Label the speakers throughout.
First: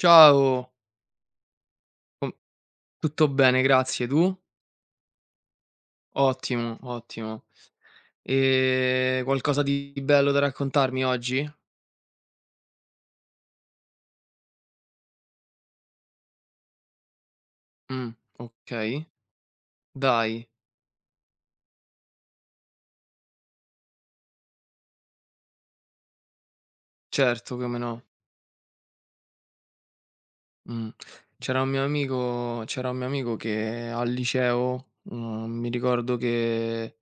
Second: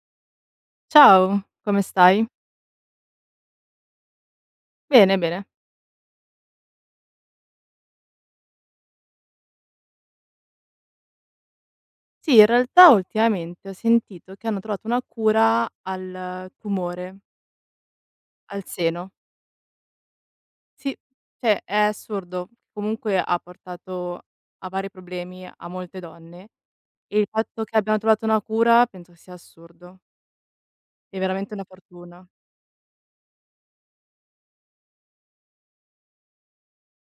Speaker 1: Ciao,
Speaker 2: Ciao, come stai?
Speaker 1: com tutto bene, grazie. Tu?
Speaker 2: Bene, bene.
Speaker 1: Ottimo, ottimo. Qualcosa di bello da raccontarmi oggi?
Speaker 2: Sì, in realtà ultimamente ho sentito che hanno trovato una cura al tumore
Speaker 1: Mh,
Speaker 2: al
Speaker 1: okay.
Speaker 2: seno.
Speaker 1: Dai,
Speaker 2: Sì, cioè è assurdo. Comunque ha portato a vari problemi a molte donne e il
Speaker 1: certo,
Speaker 2: fatto che
Speaker 1: come
Speaker 2: abbiano
Speaker 1: no.
Speaker 2: trovato una cura penso sia assurdo.
Speaker 1: Mh.
Speaker 2: È veramente
Speaker 1: C'era
Speaker 2: una
Speaker 1: un mio
Speaker 2: fortuna.
Speaker 1: amico c'era un mio amico che al liceo, mi ricordo che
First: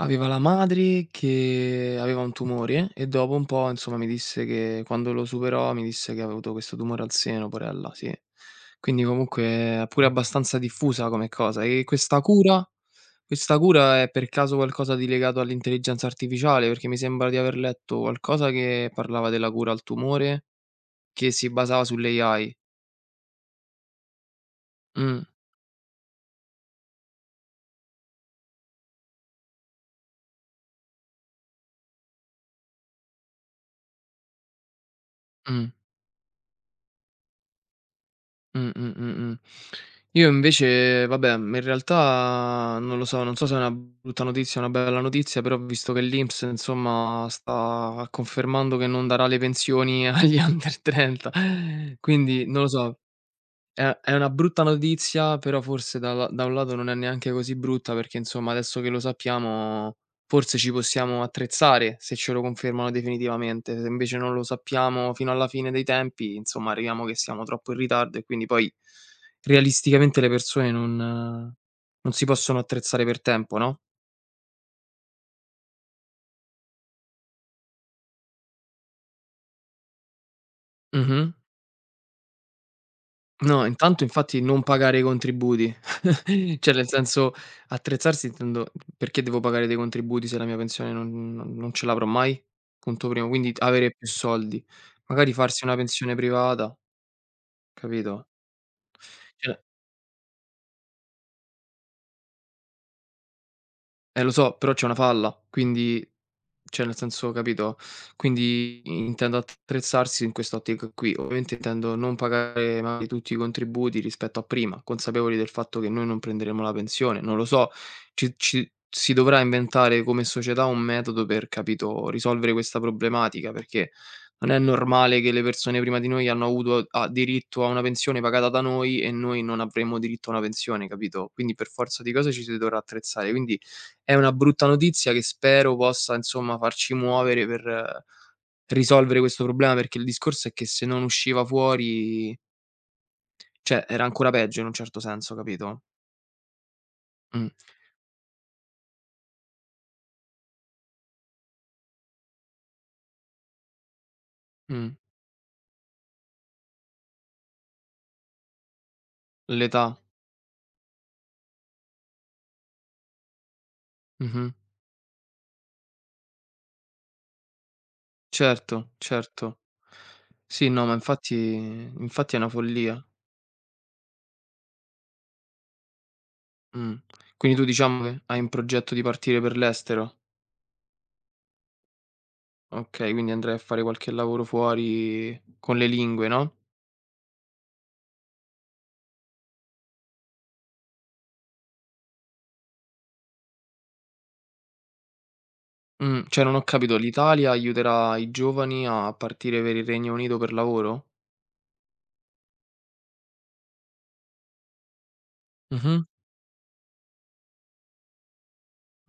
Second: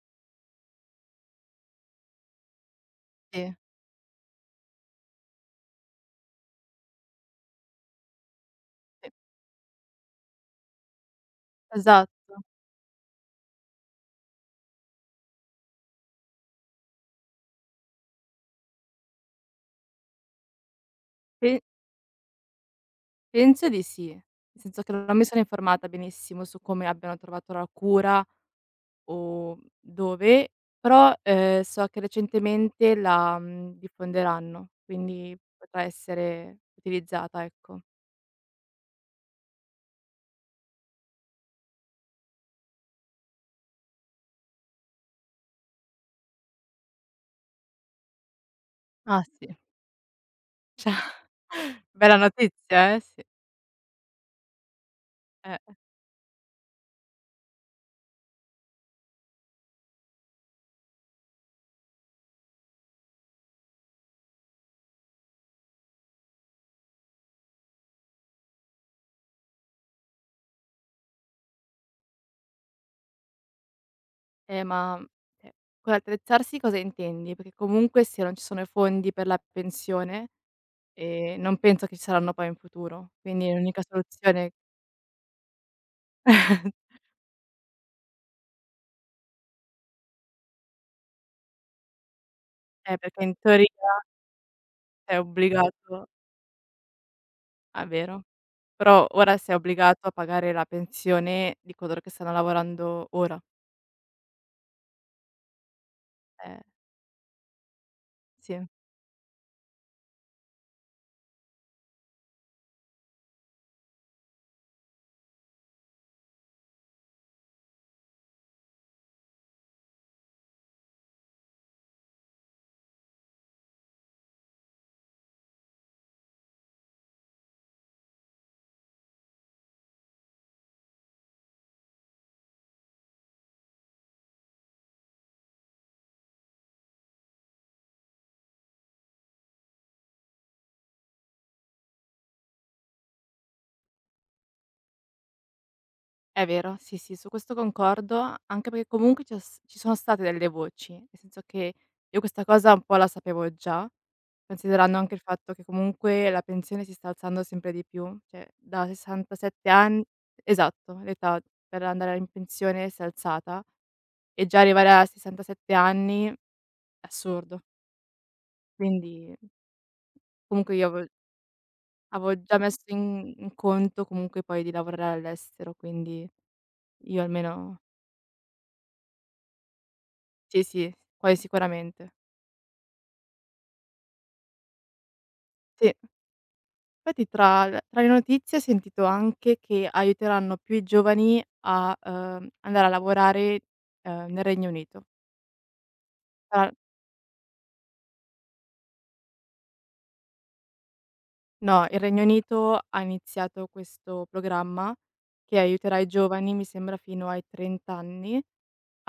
Speaker 1: aveva la madre che aveva un tumore e dopo un
Speaker 2: Sì,
Speaker 1: po', insomma, mi disse che quando lo superò, mi disse che aveva avuto questo tumore al seno, porella, sì. Quindi
Speaker 2: sì,
Speaker 1: comunque è pure abbastanza diffusa come cosa. E questa
Speaker 2: esatto.
Speaker 1: cura questa cura è per caso qualcosa di legato all'intelligenza artificiale? Perché mi sembra di aver letto qualcosa che parlava della cura al tumore, che si
Speaker 2: Pe
Speaker 1: basava sull'AI.
Speaker 2: penso di sì. Nel senso che non
Speaker 1: Mh,
Speaker 2: mi sono informata benissimo su come abbiano trovato la cura o dove, però, so che recentemente la, diffonderanno, quindi
Speaker 1: mh.
Speaker 2: potrà essere utilizzata, ecco.
Speaker 1: Mh, mh, mh, mh. Io invece vabbè, in realtà non lo so, non so se è una brutta notizia o una bella notizia, però ho visto che l'INPS insomma sta confermando che non
Speaker 2: Ah
Speaker 1: darà le
Speaker 2: sì,
Speaker 1: pensioni agli under 30.
Speaker 2: bella
Speaker 1: Quindi non lo
Speaker 2: notizia
Speaker 1: so,
Speaker 2: sì,
Speaker 1: è una brutta notizia,
Speaker 2: eh.
Speaker 1: però forse dalla da un lato non è neanche così brutta, perché insomma adesso che lo sappiamo forse ci possiamo attrezzare, se ce lo confermano definitivamente. Se invece non lo sappiamo fino alla fine dei tempi, insomma arriviamo che siamo troppo in ritardo e quindi poi realisticamente le persone non si possono attrezzare per tempo, no.
Speaker 2: Ma, cioè, con attrezzarsi cosa intendi? Perché comunque se non ci sono i fondi per la pensione,
Speaker 1: Mh-mh.
Speaker 2: non penso che ci saranno poi in futuro, quindi
Speaker 1: No,
Speaker 2: l'unica
Speaker 1: intanto infatti
Speaker 2: soluzione
Speaker 1: non pagare i contributi. Cioè nel senso, attrezzarsi intendo, perché devo pagare dei contributi se la mia pensione non ce l'avrò mai? Punto
Speaker 2: perché
Speaker 1: primo,
Speaker 2: in
Speaker 1: quindi t
Speaker 2: teoria
Speaker 1: avere più soldi.
Speaker 2: sei
Speaker 1: Magari farsi una
Speaker 2: obbligato.
Speaker 1: pensione privata,
Speaker 2: Ah, vero.
Speaker 1: capito?
Speaker 2: Però ora sei
Speaker 1: Cioè
Speaker 2: obbligato a pagare la pensione di coloro che stanno lavorando ora.
Speaker 1: lo so, però c'è una falla, quindi
Speaker 2: Eh.
Speaker 1: cioè nel senso capito?
Speaker 2: Sì,
Speaker 1: Quindi intendo attrezzarsi in quest'ottica qui. Ovviamente intendo non pagare magari tutti i contributi rispetto a prima, consapevoli del fatto che noi non prenderemo la pensione, non lo so, ci si dovrà inventare come società un metodo per, capito, risolvere questa problematica, perché non è normale che le persone prima di noi hanno avuto ha diritto a una pensione pagata da noi e noi non avremmo diritto a una pensione, capito? Quindi per forza di cose ci si dovrà attrezzare. Quindi è una brutta notizia che spero possa, insomma, farci muovere per risolvere questo problema, perché il discorso è che se non usciva fuori cioè era ancora peggio in un certo senso, capito?
Speaker 2: è vero, sì, sì, su
Speaker 1: Mh,
Speaker 2: questo concordo, anche perché comunque c'è s ci sono state delle voci, nel senso che io questa cosa un po' la sapevo già,
Speaker 1: mh,
Speaker 2: considerando anche il fatto che comunque la pensione si sta alzando sempre di più, cioè da 67.
Speaker 1: l'età.
Speaker 2: Ann Esatto, l'età per andare in pensione si è alzata e
Speaker 1: Mh-mh.
Speaker 2: già arrivare a 67 anni è assurdo.
Speaker 1: Certo,
Speaker 2: Quindi
Speaker 1: certo. Sì,
Speaker 2: comunque
Speaker 1: no,
Speaker 2: io
Speaker 1: ma
Speaker 2: avevo
Speaker 1: infatti è
Speaker 2: Avevo
Speaker 1: una
Speaker 2: già messo
Speaker 1: follia.
Speaker 2: in conto comunque poi di lavorare all'estero, quindi
Speaker 1: Mh.
Speaker 2: io
Speaker 1: Quindi tu
Speaker 2: almeno
Speaker 1: diciamo che hai in progetto di partire per l'estero?
Speaker 2: sì, sì, poi sicuramente.
Speaker 1: Okay, quindi andrai a fare qualche lavoro fuori con le
Speaker 2: Sì,
Speaker 1: lingue, no?
Speaker 2: infatti tra le notizie ho sentito anche che aiuteranno più i giovani a andare a lavorare, nel Regno Unito.
Speaker 1: Cioè non ho
Speaker 2: Tra
Speaker 1: capito, l'Italia aiuterà i giovani a partire per il Regno Unito per lavoro?
Speaker 2: no, il Regno Unito ha iniziato questo programma che
Speaker 1: Mh-mh,
Speaker 2: aiuterà i giovani, mi sembra fino ai 30 anni,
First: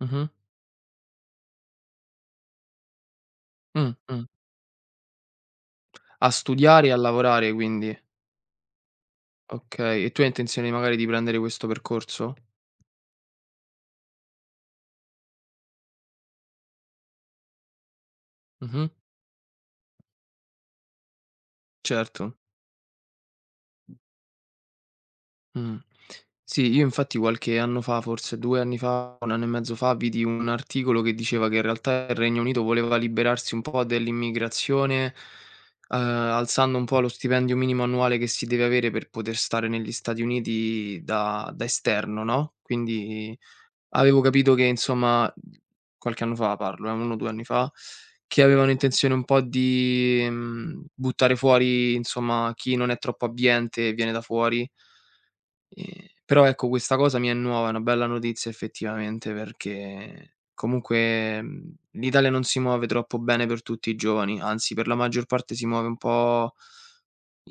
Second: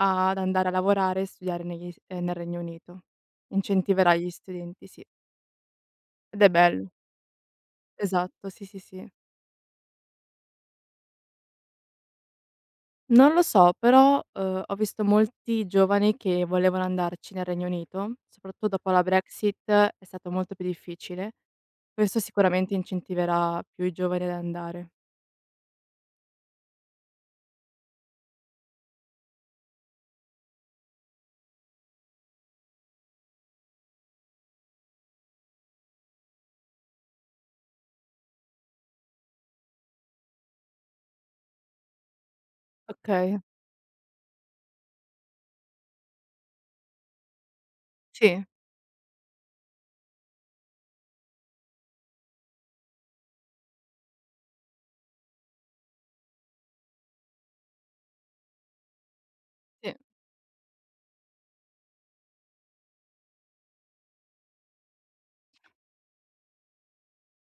Speaker 1: mh-mh,
Speaker 2: andare a lavorare e studiare negli s nel Regno Unito. Incentiverà
Speaker 1: mh.
Speaker 2: gli studenti, sì,
Speaker 1: A
Speaker 2: ed è
Speaker 1: studiare
Speaker 2: bello.
Speaker 1: e a lavorare quindi.
Speaker 2: Esatto, sì, sì, sì.
Speaker 1: Okay, e tu hai intenzione magari di prendere questo percorso?
Speaker 2: Non lo so, però, ho visto molti giovani che volevano andarci nel Regno Unito, soprattutto
Speaker 1: Mh-mh,
Speaker 2: dopo la Brexit è stato molto più difficile. Questo
Speaker 1: certo.
Speaker 2: sicuramente incentiverà più i giovani ad andare.
Speaker 1: Mh. Sì, io infatti qualche anno fa, forse 2 anni fa, 1 anno e mezzo fa, vidi un articolo che diceva che in realtà il Regno Unito voleva liberarsi un po' dell'immigrazione, alzando un po' lo stipendio minimo annuale che si deve avere per poter stare negli Stati Uniti da esterno, no, quindi
Speaker 2: Okay,
Speaker 1: avevo capito che insomma qualche anno fa parlo, 1 o 2 anni fa, che
Speaker 2: sì,
Speaker 1: avevano intenzione un po' di, buttare fuori insomma chi non è troppo abbiente e viene da fuori. Però ecco, questa cosa mi è nuova, è una bella notizia effettivamente
Speaker 2: sì,
Speaker 1: perché comunque, l'Italia non si muove troppo bene per tutti i giovani, anzi per la maggior parte si muove un po'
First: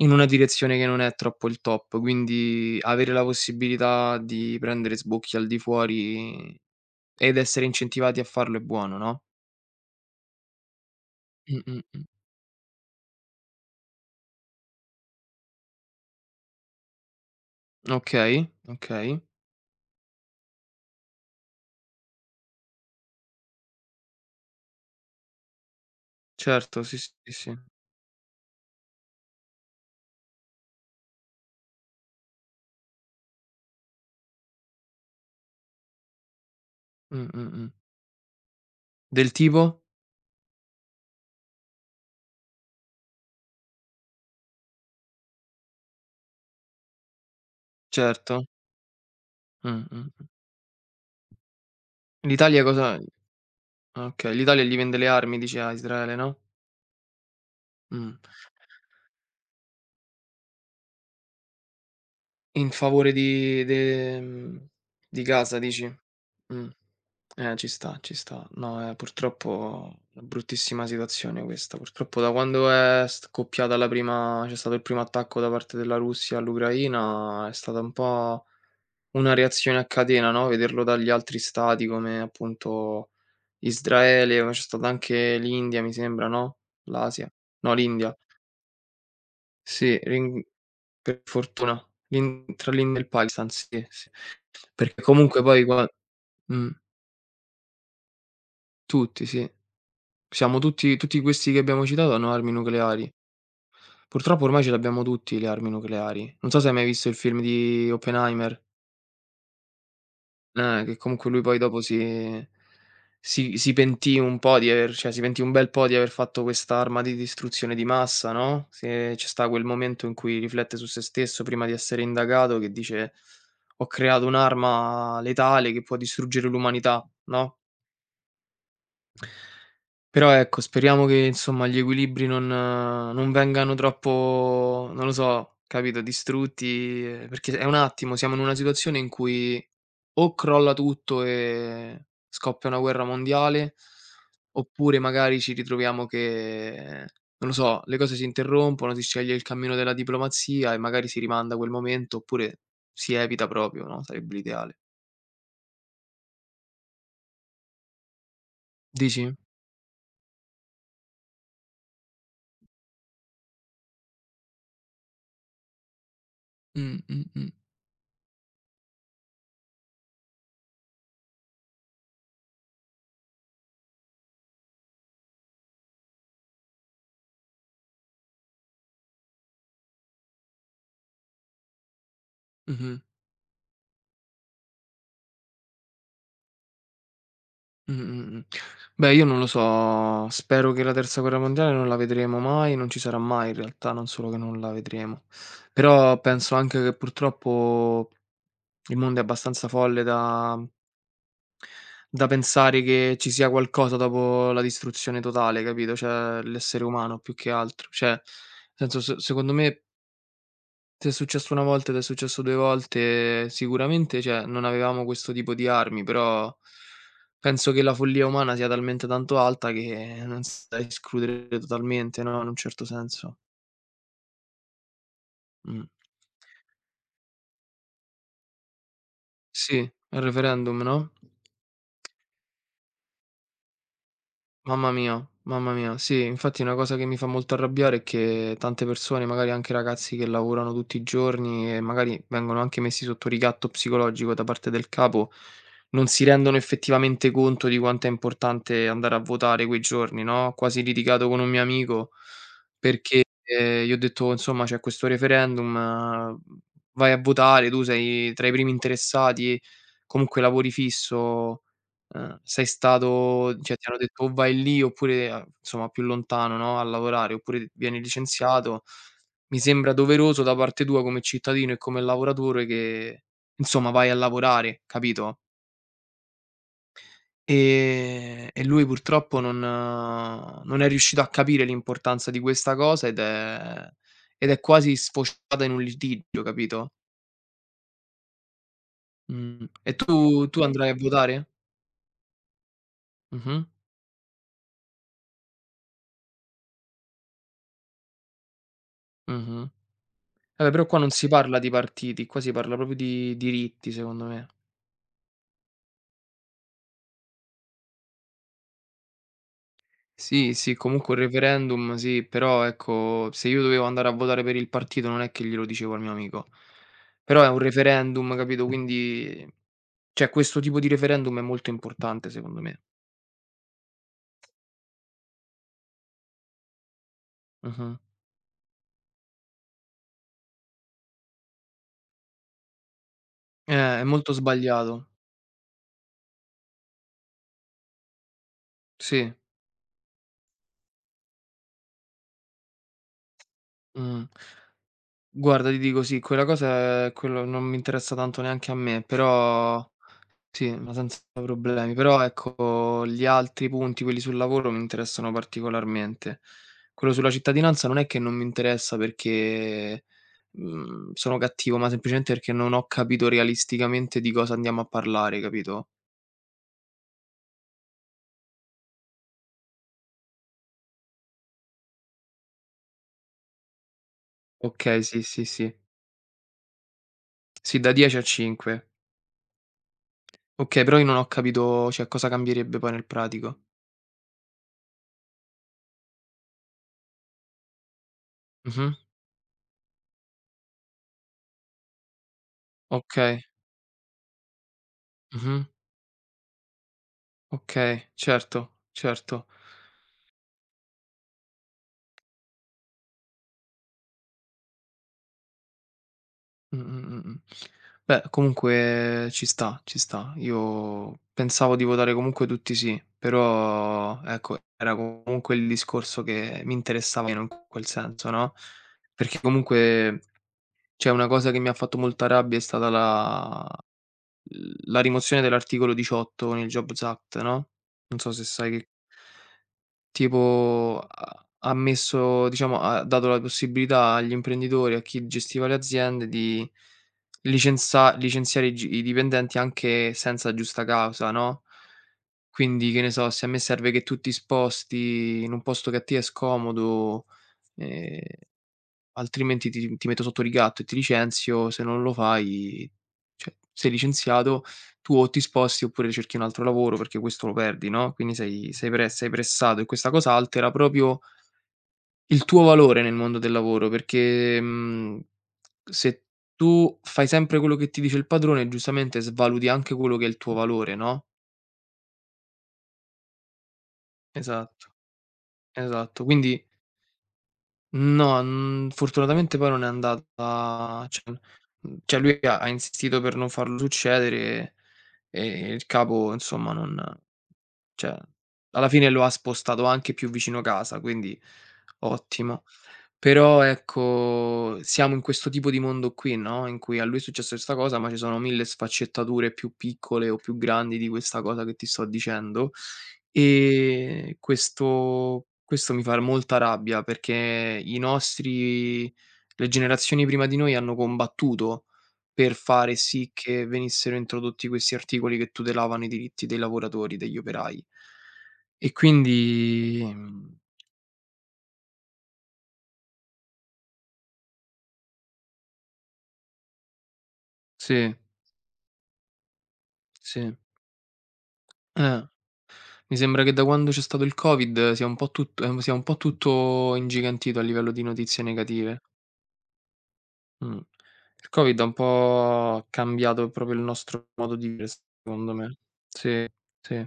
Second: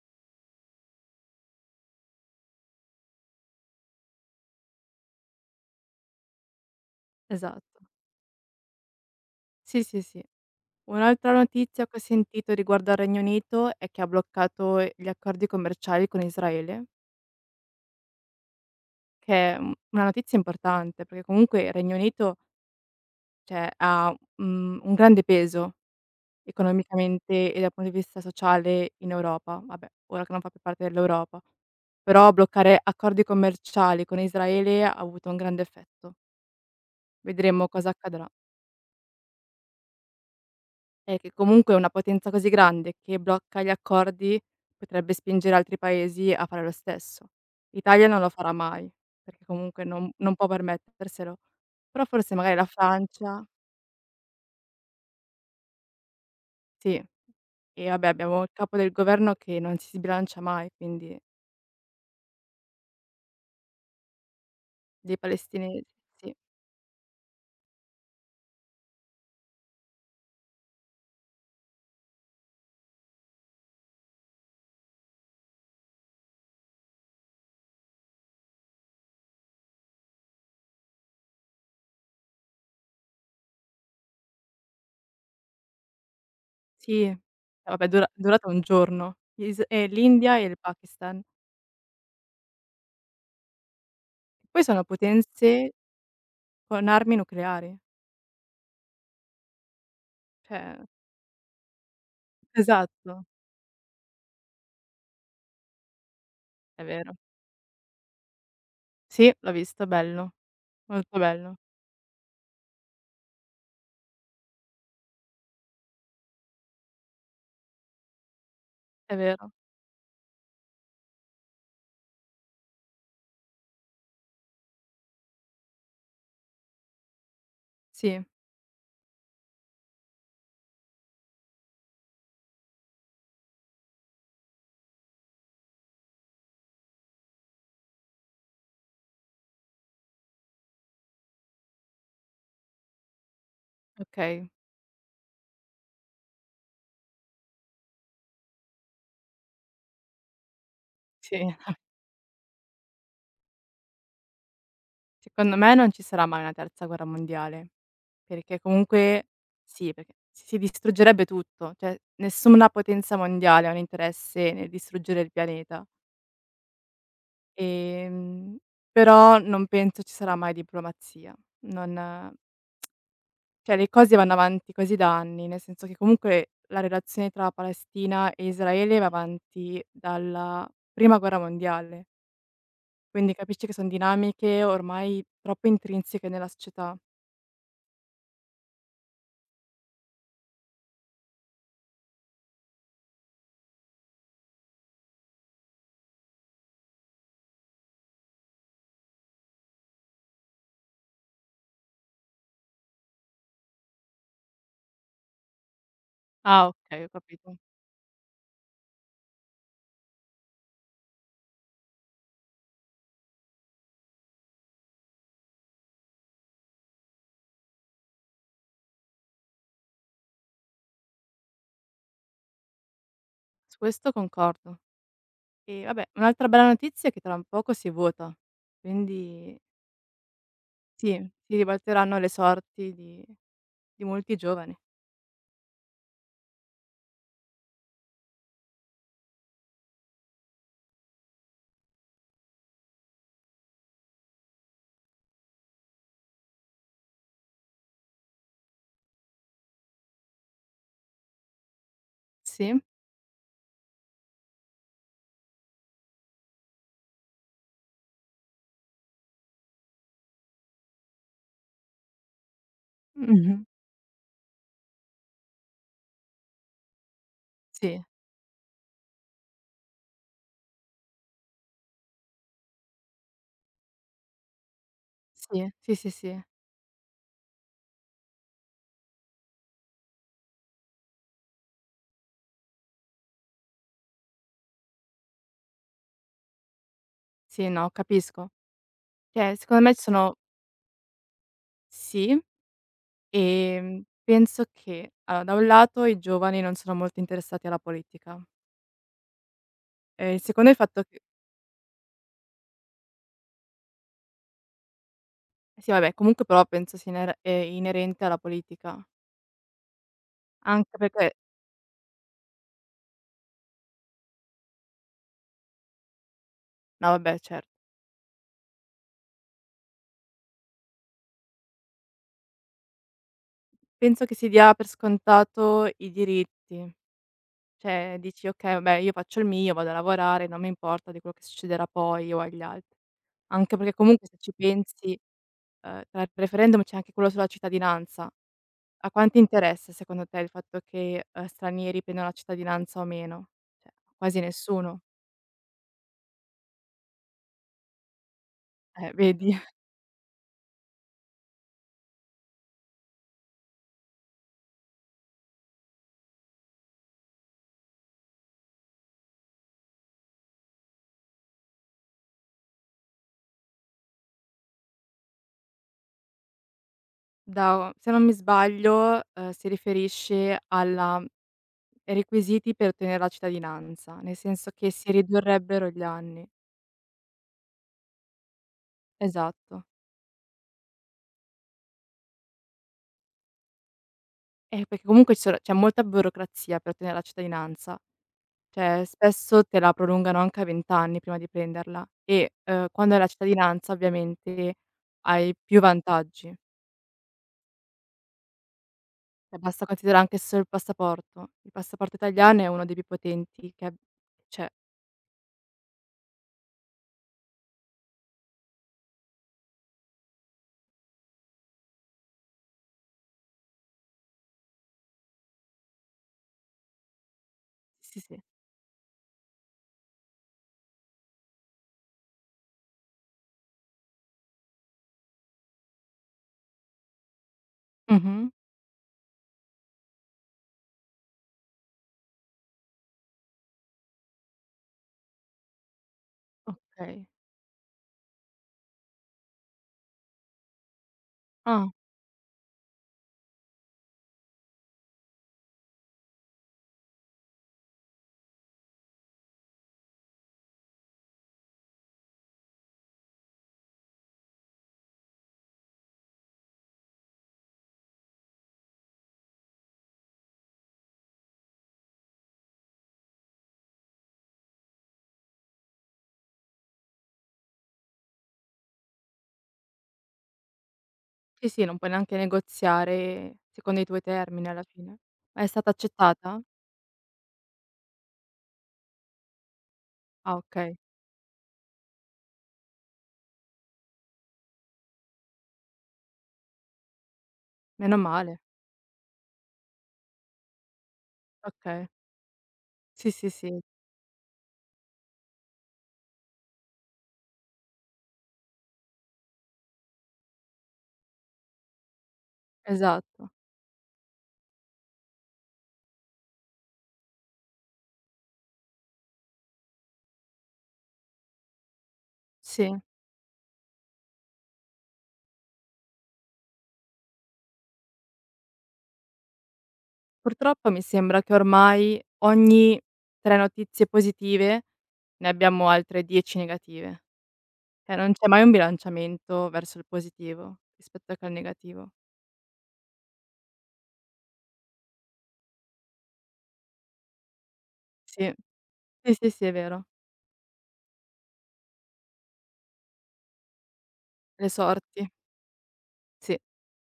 Speaker 1: in una direzione che non è troppo il top, quindi avere la possibilità di prendere sbocchi al di fuori ed essere
Speaker 2: esatto.
Speaker 1: incentivati a farlo è buono, no?
Speaker 2: Sì, sì, sì. Un'altra
Speaker 1: Mh, mh,
Speaker 2: notizia che ho
Speaker 1: mh.
Speaker 2: sentito riguardo al Regno Unito è che ha bloccato gli accordi commerciali con Israele,
Speaker 1: Okay, okay.
Speaker 2: che è, una notizia importante, perché comunque il Regno Unito, cioè ha, un grande peso.
Speaker 1: Certo, sì, sì, sì,
Speaker 2: Economicamente
Speaker 1: sì.
Speaker 2: e dal punto di vista sociale in Europa, vabbè, ora che non fa più parte dell'Europa. Però bloccare accordi commerciali con Israele ha avuto un grande effetto.
Speaker 1: Mh, mh,
Speaker 2: Vedremo
Speaker 1: mh.
Speaker 2: cosa accadrà.
Speaker 1: Del tipo?
Speaker 2: Che comunque una potenza così grande che blocca gli accordi potrebbe spingere altri paesi a fare lo stesso. L'Italia non lo
Speaker 1: Certo.
Speaker 2: farà mai, perché
Speaker 1: Mh,
Speaker 2: comunque
Speaker 1: mh,
Speaker 2: non
Speaker 1: mh.
Speaker 2: non può permetterselo. Però forse magari
Speaker 1: L'Italia
Speaker 2: la
Speaker 1: cosa
Speaker 2: Francia
Speaker 1: Ah, okay. L'Italia gli vende le armi dici a Israele, no,
Speaker 2: sì, e vabbè
Speaker 1: mh.
Speaker 2: abbiamo il capo del governo che non si sbilancia mai, quindi
Speaker 1: In favore
Speaker 2: dei
Speaker 1: di Gaza dici?
Speaker 2: palestinesi, sì.
Speaker 1: Mh. Ci sta, ci sta. No, purtroppo una bruttissima situazione questa. Purtroppo da quando è scoppiata la prima c'è stato il primo attacco da parte della Russia all'Ucraina, è stata un po' una reazione a catena, no, vederlo dagli altri stati come appunto Israele, poi c'è stata anche l'India mi sembra, no,
Speaker 2: Sì, eh
Speaker 1: l'Asia? No,
Speaker 2: vabbè dura è
Speaker 1: l'India.
Speaker 2: durata un giorno. Is
Speaker 1: Sì,
Speaker 2: L'India
Speaker 1: l'in
Speaker 2: e il
Speaker 1: per
Speaker 2: Pakistan.
Speaker 1: fortuna. L'in tra l'India e il Pakistan, sì, sì, sì.
Speaker 2: Poi sono
Speaker 1: Perché comunque poi
Speaker 2: potenze
Speaker 1: qua mh,
Speaker 2: con armi nucleari.
Speaker 1: tutti, sì. Siamo
Speaker 2: Cioè
Speaker 1: tutti Tutti questi che abbiamo citato hanno armi nucleari.
Speaker 2: esatto,
Speaker 1: Purtroppo ormai ce l'abbiamo tutti le armi nucleari. Non so se hai
Speaker 2: è
Speaker 1: mai visto
Speaker 2: vero.
Speaker 1: il film di Oppenheimer.
Speaker 2: Sì, l'ho visto, bello,
Speaker 1: Che
Speaker 2: molto
Speaker 1: comunque lui
Speaker 2: bello.
Speaker 1: poi dopo si si pentì un po' di aver, cioè, si pentì un bel po' di aver fatto quest'arma di distruzione di massa, no, se
Speaker 2: È
Speaker 1: c'è sta
Speaker 2: vero.
Speaker 1: quel momento in cui riflette su se stesso prima di essere indagato che dice: "Ho creato un'arma letale che può distruggere l'umanità", no?
Speaker 2: Sì,
Speaker 1: Però ecco, speriamo che insomma gli equilibri non vengano troppo, non lo so, capito, distrutti, perché è un attimo, siamo in una situazione in cui o crolla tutto e scoppia una guerra mondiale,
Speaker 2: okay.
Speaker 1: oppure magari ci ritroviamo che, non lo so, le cose si interrompono, si sceglie il cammino della diplomazia e magari si
Speaker 2: Sì,
Speaker 1: rimanda quel momento, oppure si evita proprio, no, sarebbe l'ideale.
Speaker 2: secondo me non ci sarà mai una terza guerra mondiale, perché
Speaker 1: Dici?
Speaker 2: comunque sì, perché si distruggerebbe tutto, cioè nessuna potenza mondiale ha un interesse nel distruggere il pianeta.
Speaker 1: Mh, mh, mh.
Speaker 2: Ehm, Però non penso ci sarà mai diplomazia. Non Cioè le cose vanno avanti così da anni, nel senso che comunque la relazione tra Palestina e Israele va avanti dalla prima guerra mondiale,
Speaker 1: Mh-mh.
Speaker 2: quindi capisci che son dinamiche ormai troppo intrinseche nella società.
Speaker 1: Mh, mh, mh. Beh, io non lo so, spero che la terza guerra mondiale non la vedremo mai, non ci sarà mai in realtà, non solo che non la vedremo. Però penso anche che purtroppo il mondo è abbastanza folle da pensare che ci sia qualcosa dopo la distruzione totale, capito, cioè
Speaker 2: Ah
Speaker 1: l'essere
Speaker 2: okay, ho
Speaker 1: umano più che
Speaker 2: capito.
Speaker 1: altro. Cioè, senso se secondo me t'è successo 1 volta ed è successo 2 volte, sicuramente cioè, non avevamo questo tipo di armi, però penso che la follia umana sia talmente tanto alta che non si da escludere totalmente, no, in un certo senso.
Speaker 2: Su questo concordo. E
Speaker 1: Mh.
Speaker 2: vabbè, un'altra bella notizia è che tra poco si vota, quindi
Speaker 1: Sì, al referendum, no?
Speaker 2: sì, si ribalteranno le sorti di molti giovani.
Speaker 1: Mamma mia, mamma mia. Sì, infatti una cosa che mi fa molto arrabbiare è che tante persone, magari anche ragazzi che lavorano tutti i giorni e magari vengono anche messi sotto ricatto psicologico da parte del capo, non si rendono effettivamente conto di quanto è importante andare a votare quei giorni, no, ho quasi litigato con un mio amico
Speaker 2: Sì.
Speaker 1: perché, gli ho detto: "Insomma, c'è questo referendum, vai a votare, tu sei tra i primi interessati, comunque lavori fisso". Sei stato
Speaker 2: Mh-mh.
Speaker 1: cioè ti hanno detto o vai lì oppure a insomma più lontano, no, a lavorare, oppure vieni
Speaker 2: Sì,
Speaker 1: licenziato. Mi sembra doveroso da parte tua come cittadino e come lavoratore che, insomma, vai a lavorare, capito?
Speaker 2: sì, sì, sì, sì.
Speaker 1: E lui purtroppo non è riuscito a capire l'importanza di questa cosa ed è quasi sfociata in un litigio, capito?
Speaker 2: Sì, no, capisco. Cioè,
Speaker 1: Mh.
Speaker 2: secondo
Speaker 1: E
Speaker 2: me ci
Speaker 1: tu
Speaker 2: sono
Speaker 1: tu andrai a votare?
Speaker 2: sì,
Speaker 1: Mh-mh,
Speaker 2: penso che allora, da un lato i giovani non sono molto interessati alla politica.
Speaker 1: mh-mh.
Speaker 2: Secondo
Speaker 1: Vabbè,
Speaker 2: il
Speaker 1: però qua
Speaker 2: fatto
Speaker 1: non
Speaker 2: che
Speaker 1: si parla di partiti, qua si parla proprio di diritti, secondo me.
Speaker 2: sì, vabbè, comunque però penso sia inerente alla politica,
Speaker 1: Sì, sì,
Speaker 2: anche
Speaker 1: comunque un
Speaker 2: perché
Speaker 1: referendum sì, però ecco, se io dovevo andare a votare per il partito non è che glielo dicevo al mio amico.
Speaker 2: no, vabbè,
Speaker 1: Però è un
Speaker 2: certo.
Speaker 1: referendum, capito? Quindi cioè questo tipo di referendum è molto importante secondo me.
Speaker 2: Penso che si dia per scontato i diritti.
Speaker 1: Mh-mh.
Speaker 2: Cioè, dici: "Okay, vabbè, io faccio il mio, vado a lavorare, non mi importa di quello che succederà poi o agli altri". Anche perché
Speaker 1: È
Speaker 2: comunque
Speaker 1: molto
Speaker 2: se ci
Speaker 1: sbagliato.
Speaker 2: pensi, tra il referendum c'è anche quello sulla cittadinanza. A
Speaker 1: Sì,
Speaker 2: quanti interessa secondo te il fatto che, stranieri prendano la cittadinanza o meno? Cioè,
Speaker 1: mh.
Speaker 2: quasi nessuno.
Speaker 1: Guarda, ti dico sì, quella cosa è, quello non mi interessa tanto neanche a me,
Speaker 2: Vedi?
Speaker 1: però sì, ma senza problemi. Però ecco, gli altri punti, quelli sul lavoro, mi interessano particolarmente. Quello sulla cittadinanza non è che non mi interessa perché, sono cattivo, ma semplicemente perché non ho capito realisticamente di cosa andiamo a parlare, capito?
Speaker 2: Da Se non mi sbaglio, si riferisce alla ai requisiti per ottenere la cittadinanza, nel senso che
Speaker 1: Okay,
Speaker 2: si
Speaker 1: sì, sì, sì.
Speaker 2: ridurrebbero gli anni.
Speaker 1: Sì, da 10 a 5.
Speaker 2: Esatto.
Speaker 1: Okay, però io non ho capito, cioè, cosa cambierebbe poi nel pratico.
Speaker 2: Perché comunque ci sono c'è molta burocrazia per ottenere la cittadinanza.
Speaker 1: Mh-mh.
Speaker 2: Cioè, spesso te la prolungano anche a 20 anni prima di prenderla e, quando hai la
Speaker 1: Okay.
Speaker 2: cittadinanza ovviamente hai
Speaker 1: Mh-mh.
Speaker 2: più vantaggi.
Speaker 1: Okay, certo, certo.
Speaker 2: Cioè, basta considerare anche solo il passaporto. Il passaporto italiano è uno dei più potenti che. Ab Cioè
Speaker 1: Mh, mh, mh, mh. Beh, comunque ci sta, ci sta. Io pensavo di votare comunque tutti sì, però ecco, era comunque il discorso che mi interessava meno in quel
Speaker 2: sì,
Speaker 1: senso,
Speaker 2: sì.
Speaker 1: no, perché comunque cioè una cosa che mi ha fatto molta rabbia è stata la rimozione dell'articolo 18 con il Jobs Act, no, non so se
Speaker 2: Mh-mh.
Speaker 1: sai che tipo ha ha messo diciamo ha dato la possibilità agli imprenditori, a chi gestiva le aziende di
Speaker 2: Okay.
Speaker 1: licenza licenziare i gi i dipendenti anche senza giusta causa, no,
Speaker 2: Ah,
Speaker 1: quindi che ne so, se a me serve che tu ti sposti in un posto che a te è scomodo, ehm altrimenti ti metto sotto ricatto e ti licenzio, se non lo fai cioè sei licenziato, tu o ti sposti oppure cerchi un altro lavoro perché questo lo perdi, no, quindi sei pressato e questa cosa altera proprio il tuo valore nel mondo del lavoro perché, se tu fai sempre quello che ti dice il padrone, giustamente svaluti anche quello che è il tuo valore, no?
Speaker 2: sì, sì, non puoi neanche negoziare secondo i tuoi termini alla
Speaker 1: Esatto,
Speaker 2: fine. Ma è stata
Speaker 1: esatto.
Speaker 2: accettata?
Speaker 1: Quindi no, fortunatamente poi non è
Speaker 2: Ah, okay.
Speaker 1: andata cioè cioè lui ha insistito per non farlo succedere e il capo insomma non cioè
Speaker 2: Meno male.
Speaker 1: alla fine lo ha spostato anche più vicino casa, quindi
Speaker 2: Okay.
Speaker 1: ottimo.
Speaker 2: Sì, sì,
Speaker 1: Però
Speaker 2: sì,
Speaker 1: ecco, siamo in questo tipo di mondo qui, no, in cui a lui è successa sta cosa, ma ci sono 1000 sfaccettature più piccole o più grandi di questa cosa che ti sto dicendo.
Speaker 2: esatto.
Speaker 1: E questo mi fa molta rabbia perché i nostri le generazioni prima di noi hanno combattuto per
Speaker 2: Sì.
Speaker 1: fare sì che venissero introdotti questi articoli che tutelavano i diritti dei lavoratori, degli operai. E quindi
Speaker 2: Purtroppo mi sembra che ormai ogni 3 notizie positive ne abbiamo altre 10 negative.
Speaker 1: sì,
Speaker 2: Cioè non c'è mai un bilanciamento verso il
Speaker 1: sì.
Speaker 2: positivo rispetto che al negativo.
Speaker 1: Eh. Mi sembra che da quando c'è stato il Covid sia un po' tutto ingigantito a livello di notizie
Speaker 2: Sì,
Speaker 1: negative.
Speaker 2: sì, sì, sì, è vero.
Speaker 1: Mh. Il Covid ha un po' cambiato proprio il nostro modo di
Speaker 2: Le
Speaker 1: vivere
Speaker 2: sorti.
Speaker 1: secondo me. Sì,
Speaker 2: Sì,
Speaker 1: sì.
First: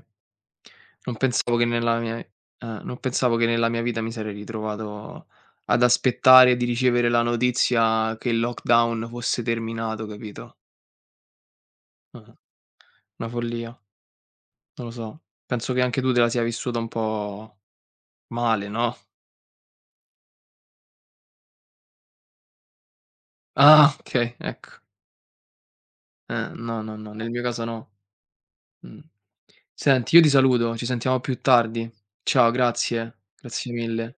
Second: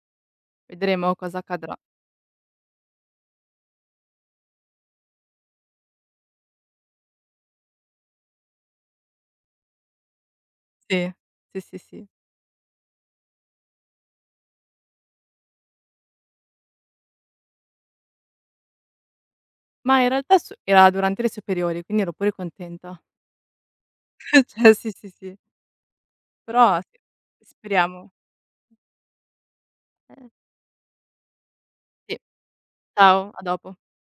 Speaker 2: vedremo
Speaker 1: Non
Speaker 2: cosa
Speaker 1: pensavo che
Speaker 2: accadrà.
Speaker 1: nella mia Non pensavo che nella mia vita mi sarei ritrovato ad aspettare di ricevere la notizia che il lockdown fosse terminato, capito?
Speaker 2: Sì, sì, sì, sì.
Speaker 1: Eh, una follia, non lo so. Penso che anche tu te la sia vissuta un po' male, no?
Speaker 2: Ma in realtà su era durante le superiori, quindi ero pure contenta.
Speaker 1: Ah, okay, ecco.
Speaker 2: Cioè sì, sì, sì. Però
Speaker 1: No, no,
Speaker 2: sì,
Speaker 1: no, nel mio caso no.
Speaker 2: speriamo.
Speaker 1: Mh. Senti, io ti
Speaker 2: Eh,
Speaker 1: saluto, ci sentiamo più tardi.
Speaker 2: sì.
Speaker 1: Ciao, grazie.
Speaker 2: Ciao, a
Speaker 1: Grazie
Speaker 2: dopo.
Speaker 1: mille.